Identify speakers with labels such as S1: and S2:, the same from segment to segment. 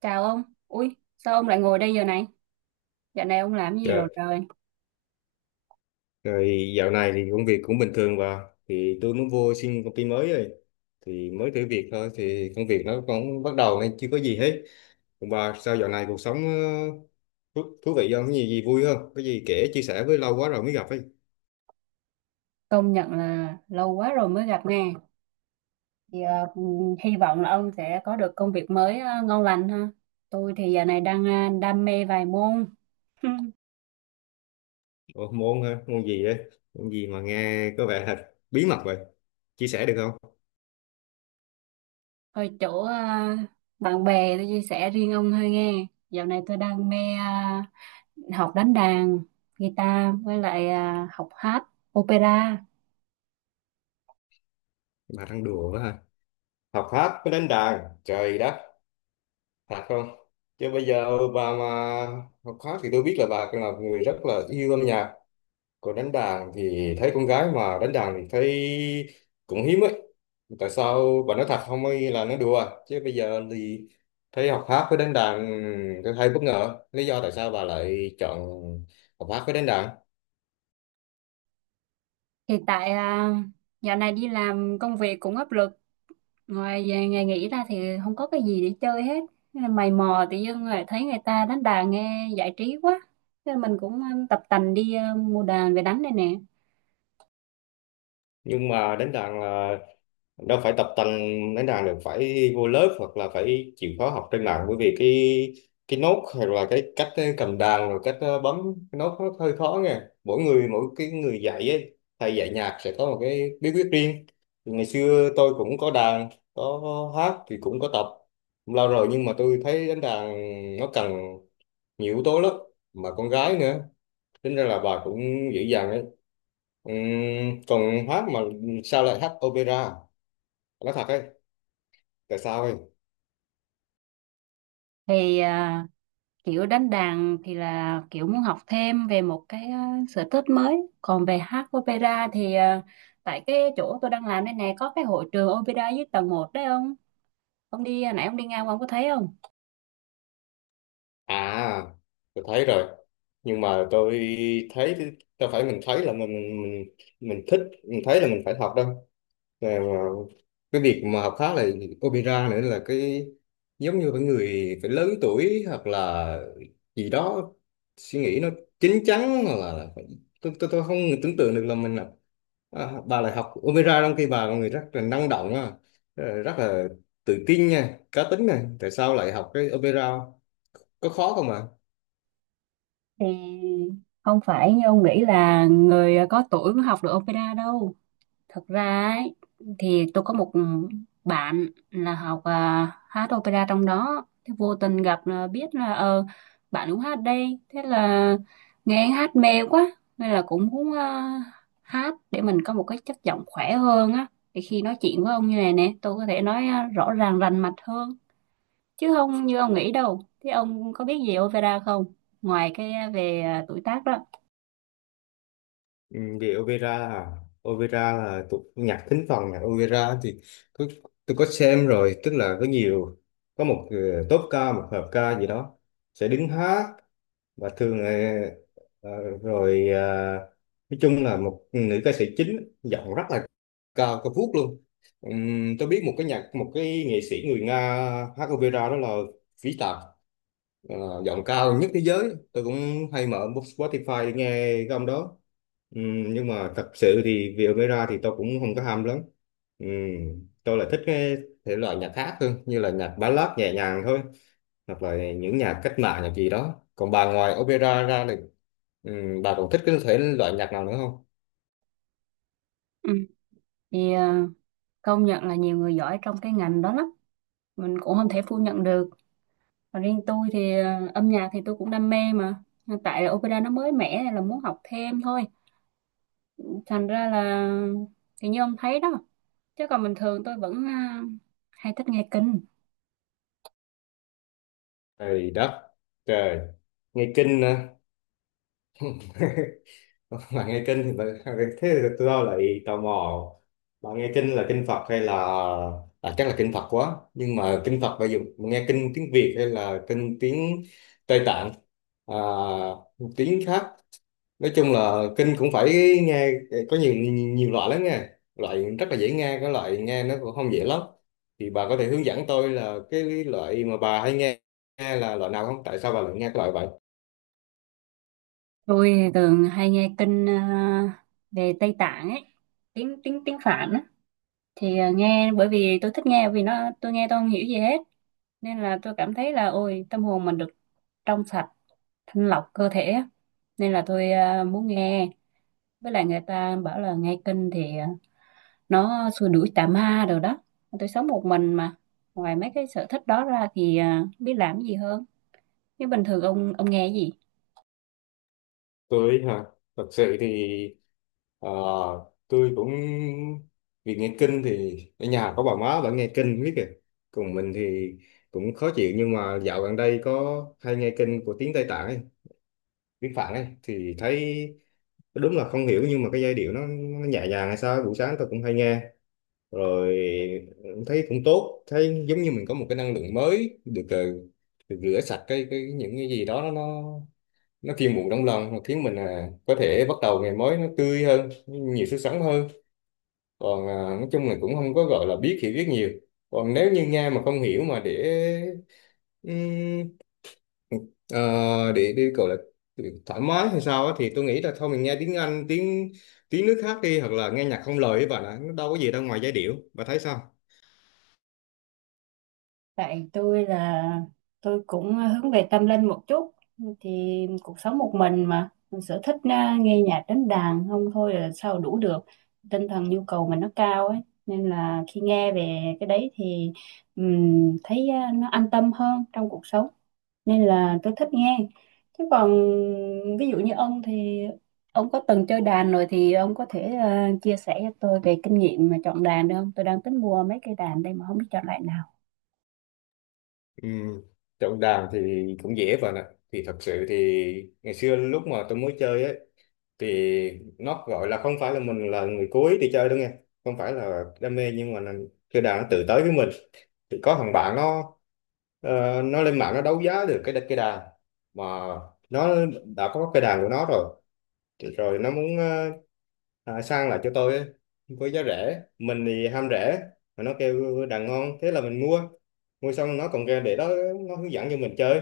S1: Chào ông. Ui, sao ông lại ngồi đây giờ này? Dạo này ông làm gì rồi
S2: Rồi,
S1: trời?
S2: rồi, dạo này thì công việc cũng bình thường và thì tôi mới vô xin công ty mới rồi thì mới thử việc thôi thì công việc nó cũng bắt đầu nên chưa có gì hết. Còn bà sao dạo này cuộc sống thú vị, không có gì gì vui, không có gì kể chia sẻ với, lâu quá rồi mới gặp ấy.
S1: Công nhận là lâu quá rồi mới gặp nè. Thì ờ, Hy vọng là ông sẽ có được công việc mới ngon lành ha. Tôi thì giờ này đang đam mê vài môn.
S2: Ủa, môn hả? Môn gì ấy, môn gì mà nghe có vẻ thật bí mật vậy, chia sẻ được không?
S1: Hơi chỗ ờ, Bạn bè tôi chia sẻ riêng ông hơi nghe. Dạo này tôi đang mê học đánh đàn, guitar với lại học hát, opera.
S2: Bà đang đùa quá hả, học hát mới đánh đàn trời đất, thật không? Chứ bây giờ bà mà học hát thì tôi biết là bà là một người rất là yêu âm nhạc. Còn đánh đàn thì thấy con gái mà đánh đàn thì thấy cũng hiếm ấy. Tại sao bà nói thật không ấy là nói đùa. Chứ bây giờ thì thấy học hát với đánh đàn tôi hay bất ngờ. Lý do tại sao bà lại chọn học hát với đánh đàn?
S1: Thì tại ờ, Dạo này đi làm công việc cũng áp lực, ngoài về ngày nghỉ ra thì không có cái gì để chơi hết. Thế là mày mò tự dưng rồi thấy người ta đánh đàn nghe giải trí quá. Thế là mình cũng tập tành đi, mua đàn về đánh đây nè.
S2: Nhưng mà đánh đàn là đâu phải tập tành, đánh đàn được phải vô lớp hoặc là phải chịu khó học trên mạng, bởi vì cái nốt hay là cái cách cầm đàn, rồi cách bấm cái nốt nó hơi khó nha, mỗi người mỗi cái, người dạy ấy, thầy dạy nhạc sẽ có một cái bí quyết riêng. Thì ngày xưa tôi cũng có đàn, có hát thì cũng có tập lâu rồi, nhưng mà tôi thấy đánh đàn nó cần nhiều yếu tố lắm, mà con gái nữa, tính ra là bà cũng dữ dằn đấy. Còn hát mà sao lại hát opera, nói thật ấy, tại sao em?
S1: thì à, Kiểu đánh đàn thì là kiểu muốn học thêm về một cái sở thích mới, còn về hát opera thì ờ, tại cái chỗ tôi đang làm đây nè có cái hội trường opera dưới tầng một đấy ông. Ông đi nãy, ông đi ngang qua ông có thấy không?
S2: À, tôi thấy rồi, nhưng mà tôi thấy thì- đâu phải mình thấy là mình thích, mình thấy là mình phải học đâu. Mà cái việc mà học khác là opera nữa là cái giống như phải người phải lớn tuổi hoặc là gì đó, suy nghĩ nó chín chắn hoặc là tôi không tưởng tượng được là mình là à, bà lại học opera trong khi bà là người rất là năng động á, rất là tự tin nha, cá tính này, tại sao lại học cái opera, có khó không ạ?
S1: Thì không phải như ông nghĩ là người có tuổi mới học được opera đâu. Thật ra ấy, thì tôi có một bạn là học hát opera trong đó, thế vô tình gặp là biết là ờ, bạn cũng hát đây. Thế là nghe anh hát mê quá nên là cũng muốn hát để mình có một cái chất giọng khỏe hơn á, để khi nói chuyện với ông như này nè tôi có thể nói rõ ràng rành mạch hơn, chứ không như ông nghĩ đâu. Thế ông có biết gì opera không, ngoài cái về tuổi tác đó?
S2: Ừ, vì opera à? Opera là tục nhạc thính phòng, nhạc opera thì có, tôi có xem rồi, tức là có nhiều, có một tốp ca, một hợp ca gì đó sẽ đứng hát, và thường ờ, rồi ờ, nói chung là một nữ ca sĩ chính giọng rất là cao cao vút luôn. Tôi biết một cái nhạc, một cái nghệ sĩ người Nga hát opera, đó là Vĩ Tạc, ờ, giọng cao nhất thế giới, tôi cũng hay mở Spotify để nghe cái ông đó. Nhưng mà thật sự thì về opera thì tôi cũng không có ham lắm. Tôi lại thích cái thể loại nhạc khác hơn, như là nhạc ballad nhẹ nhàng thôi, hoặc là những nhạc cách mạng, nhạc gì đó. Còn bà, ngoài opera ra thì bà còn thích cái thể loại nhạc nào nữa không?
S1: Ừ. thì à, Công nhận là nhiều người giỏi trong cái ngành đó lắm, mình cũng không thể phủ nhận được. Và riêng tôi thì ờ, âm nhạc thì tôi cũng đam mê, mà hiện tại là opera nó mới mẻ nên là muốn học thêm thôi. Thành ra là thì như ông thấy đó, chứ còn bình thường tôi vẫn hay thích nghe kinh.
S2: Trời đất, trời, nghe kinh à. Bà nghe kinh thì thế thì tôi đâu lại tò mò, bà nghe kinh là kinh Phật hay là à, chắc là kinh Phật quá. Nhưng mà kinh Phật bây giờ bà nghe kinh tiếng Việt hay là kinh tiếng Tây Tạng, à, tiếng khác? Nói chung là kinh cũng phải nghe, có nhiều nhiều loại lắm nha, loại rất là dễ nghe, cái loại nghe nó cũng không dễ lắm. Thì bà có thể hướng dẫn tôi là cái loại mà bà hay nghe là loại nào không, tại sao bà lại nghe cái loại vậy?
S1: Tôi thì thường hay nghe kinh về Tây Tạng ấy, tiếng tiếng tiếng Phạn á. Nghe bởi vì tôi thích nghe, vì nó tôi nghe tôi không hiểu gì hết, nên là tôi cảm thấy là ôi tâm hồn mình được trong sạch, thanh lọc cơ thể á. Nên là tôi muốn nghe. Với lại người ta bảo là nghe kinh thì ờ, nó xua đuổi tà ma rồi đó. Tôi sống một mình mà, ngoài mấy cái sở thích đó ra thì ờ, biết làm cái gì hơn. Nhưng bình thường ông nghe cái gì?
S2: Tôi hả? Thật sự thì ờ, tôi cũng vì nghe kinh thì ở nhà có bà má vẫn nghe kinh biết kìa, còn mình thì cũng khó chịu, nhưng mà dạo gần đây có hay nghe kinh của tiếng Tây Tạng ấy, biết Phạm ấy, thì thấy đúng là không hiểu, nhưng mà cái giai điệu nó nhẹ nhàng hay sao ấy, buổi sáng tôi cũng hay nghe rồi, thấy cũng tốt, thấy giống như mình có một cái năng lượng mới được được rửa sạch cái những cái gì đó, nó nó phiêu muộn trong lòng, nó khiến mình à, có thể bắt đầu ngày mới nó tươi hơn, nhiều sức sống hơn. Còn à, nói chung là cũng không có gọi là biết, hiểu biết nhiều. Còn nếu như nghe mà không hiểu mà để Ờ, để đi gọi là thoải mái hay sao á, thì tôi nghĩ là thôi mình nghe tiếng Anh, tiếng tiếng nước khác đi, hoặc là nghe nhạc không lời ấy bạn ạ, nó đâu có gì đâu ngoài giai điệu, bà thấy sao?
S1: Tại tôi là tôi cũng hướng về tâm linh một chút, thì cuộc sống một mình mà, mình sở thích nghe nhạc đánh đàn không thôi là sao đủ được. Tinh thần nhu cầu mình nó cao ấy, nên là khi nghe về cái đấy thì thấy nó an tâm hơn trong cuộc sống, nên là tôi thích nghe. Chứ còn ví dụ như ông thì ông có từng chơi đàn rồi, thì ông có thể chia sẻ cho tôi về kinh nghiệm mà chọn đàn được không? Tôi đang tính mua mấy cây đàn đây mà không biết chọn loại nào.
S2: Ừ. Chọn đàn thì cũng dễ bạn ạ, thì thật sự thì ngày xưa lúc mà tôi mới chơi ấy, thì nó gọi là không phải là mình là người cuối đi chơi đâu nghe, không phải là đam mê nhưng mà là chơi đàn nó tự tới với mình. Thì có thằng bạn nó nó lên mạng nó đấu giá được cái đàn mà nó đã có cái đàn của nó rồi. Thì rồi nó muốn à, sang lại cho tôi ấy, với giá rẻ, mình thì ham rẻ mà nó kêu đàn ngon, thế là mình mua. Mua xong nó còn ra để đó, nó hướng dẫn cho mình chơi,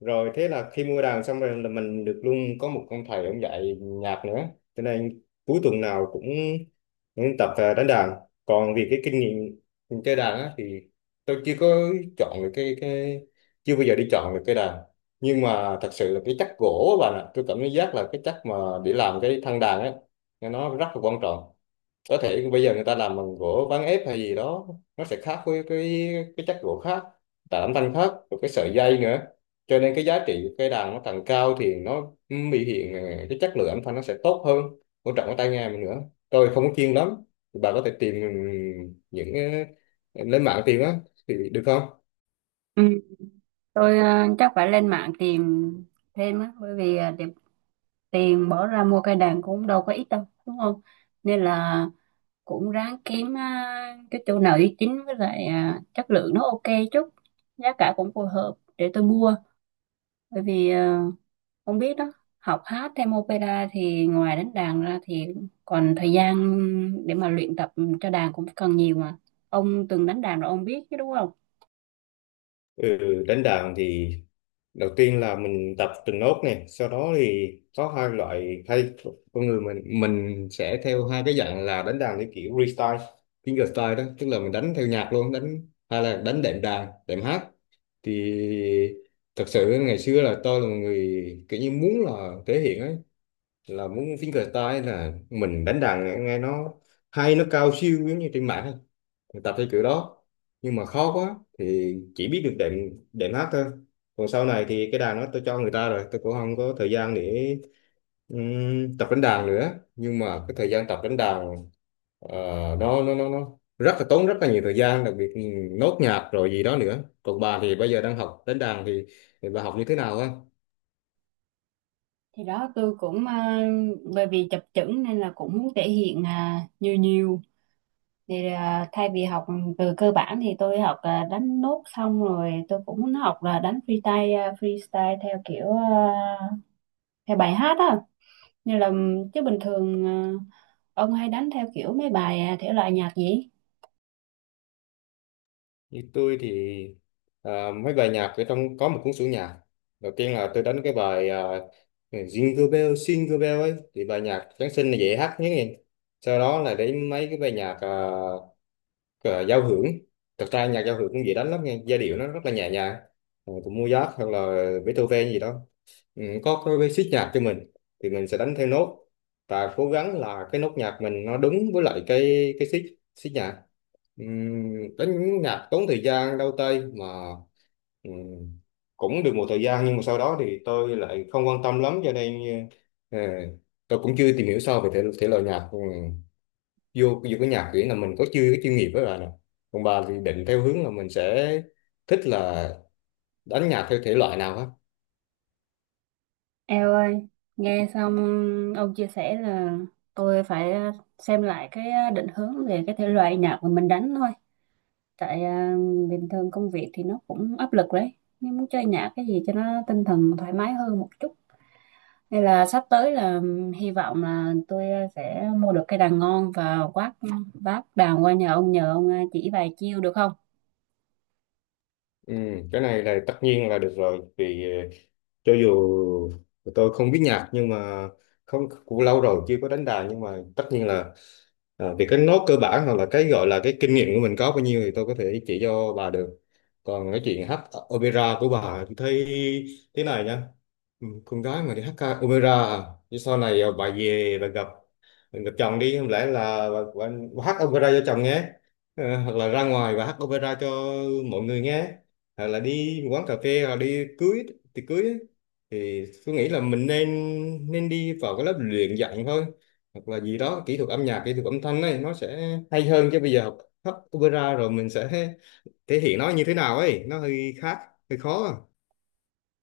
S2: rồi thế là khi mua đàn xong rồi là mình được luôn có một ông thầy, ông dạy nhạc nữa, cho nên cuối tuần nào cũng tập à, đánh đàn. Còn vì cái kinh nghiệm mình chơi đàn á, thì tôi chưa có chọn được cái chưa bao giờ đi chọn được cái đàn, nhưng mà thật sự là cái chất gỗ á bạn ạ, tôi cảm giác là cái chất mà để làm cái thân đàn ấy nó rất là quan trọng. Có thể bây giờ người ta làm bằng gỗ ván ép hay gì đó, nó sẽ khác với cái chất gỗ khác, tạo âm thanh khác, rồi cái sợi dây nữa. Cho nên cái giá trị của cây đàn nó càng cao thì nó biểu hiện cái chất lượng âm thanh nó sẽ tốt hơn, quan trọng cái tai nghe mình nữa. Tôi không có chuyên lắm, bà có thể tìm những lên mạng tìm á, thì được không?
S1: Tôi ờ, chắc phải lên mạng tìm thêm á, bởi vì ờ, tiền tiền bỏ ra mua cây đàn cũng đâu có ít đâu đúng không. Nên là cũng ráng kiếm cái chỗ nào uy tín, với lại ờ, chất lượng nó ok chút, giá cả cũng phù hợp để tôi mua. Bởi vì ờ, không biết đó, học hát thêm opera thì ngoài đánh đàn ra thì còn thời gian để mà luyện tập cho đàn cũng cần nhiều mà. Ông từng đánh đàn rồi ông biết chứ đúng không?
S2: Ừ, đánh đàn thì đầu tiên là mình tập từng nốt, này sau đó thì có hai loại, con người mình sẽ theo hai cái dạng là đánh đàn theo kiểu freestyle, fingerstyle đó, tức là mình đánh theo nhạc luôn, đánh hay là đánh đệm đàn, đệm hát. Thì thật sự ngày xưa là tôi là một người kiểu như muốn là thể hiện ấy, là muốn fingerstyle, là mình đánh đàn nghe nó hay, nó cao siêu giống như trên mạng ấy, mình tập theo kiểu đó. Nhưng mà khó quá thì chỉ biết được đệm đệm hát thôi. Còn sau này thì cái đàn đó tôi cho người ta rồi, tôi cũng không có thời gian để tập đánh đàn nữa. Nhưng mà cái thời gian tập đánh đàn ờ, nó rất là tốn, rất là nhiều thời gian, đặc biệt nốt nhạc rồi gì đó nữa. Còn bà thì bây giờ đang học đánh thì bà học như thế nào á?
S1: Thì đó tôi cũng à, Bởi vì chập chững nên là cũng muốn thể hiện nhiều nhiều, thay vì học từ cơ bản thì tôi học đánh nốt xong rồi tôi cũng muốn học là đánh freestyle, freestyle theo kiểu theo bài hát á, như là, chứ bình thường ông hay đánh theo kiểu mấy bài thể loại nhạc gì?
S2: Như tôi thì à, mấy bài nhạc ở trong có một cuốn sổ nhạc. Đầu tiên là tôi đánh cái bài à, Jingle Bell, Jingle Bell ấy, thì bài nhạc Giáng sinh là dễ hát nhất nè. Sau đó là đến mấy cái bài nhạc giao hưởng, thật ra nhạc giao hưởng cũng dễ đánh lắm nha, giai điệu nó rất là nhẹ nhàng. Ờ, của Mozart hoặc là Beethoven gì đó, ừ, có basic nhạc cho mình thì mình sẽ đánh theo nốt, và cố gắng là cái nốt nhạc mình nó đúng với lại cái xích, xích nhạc. Đánh nhạc tốn thời gian đau tay mà, ừm, cũng được một thời gian, nhưng mà sau đó thì tôi lại không quan tâm lắm, cho nên ờ, tôi cũng chưa tìm hiểu sâu về thể loại nhạc. Ừ, vô vô cái nhạc kiểu là mình có chưa cái chuyên nghiệp với bà nè. Còn bà thì định theo hướng là mình sẽ thích là đánh nhạc theo thể loại nào á?
S1: Eo ơi, nghe xong ông chia sẻ là tôi phải xem lại cái định hướng về cái thể loại nhạc mà mình đánh thôi. tại à, Bình thường công việc thì nó cũng áp lực đấy, nhưng muốn chơi nhạc cái gì cho nó tinh thần thoải mái hơn một chút, nên là sắp tới là hy vọng là tôi sẽ mua được cây đàn ngon, và quát vác đàn qua nhà ông nhờ ông chỉ vài chiêu được không?
S2: Ừ, cái này là tất nhiên là được rồi, vì cho dù tôi không biết nhạc, nhưng mà không, cũng lâu rồi chưa có đánh đàn, nhưng mà tất nhiên là à, vì cái nốt cơ bản hoặc là cái gọi là cái kinh nghiệm của mình có bao nhiêu thì tôi có thể chỉ cho bà được. Còn cái chuyện hát opera của bà thì thấy thế này nha. Ừ, con gái mà đi hát ca opera à? Chứ sau này à, bà về bà gặp, bà gặp chồng đi không lẽ là bà hát opera cho chồng nghe. Ờ, hoặc là ra ngoài bà hát opera cho mọi người nghe, hoặc là đi quán cà phê hoặc đi cưới thì cưới ấy. Thì tôi nghĩ là mình nên nên đi vào cái lớp luyện dạy thôi, hoặc là gì đó kỹ thuật âm nhạc, kỹ thuật âm thanh ấy, nó sẽ hay hơn. Chứ bây giờ học hát opera rồi mình sẽ thể hiện nó như thế nào ấy, nó hơi khác, hơi khó.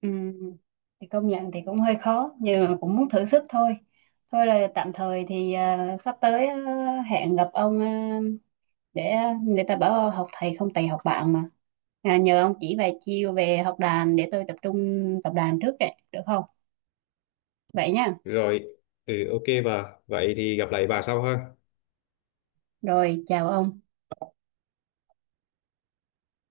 S1: Ừm, thì công nhận thì cũng hơi khó nhưng mà cũng muốn thử sức thôi. Thôi là tạm thời thì sắp tới hẹn gặp ông để, người ta bảo học thầy không thầy học bạn mà, nhờ ông chỉ vài chiêu về học đàn để tôi tập trung tập đàn trước ấy, được không? Vậy nha.
S2: Rồi, ừ, ok bà, vậy thì gặp lại bà sau ha.
S1: Rồi, chào ông.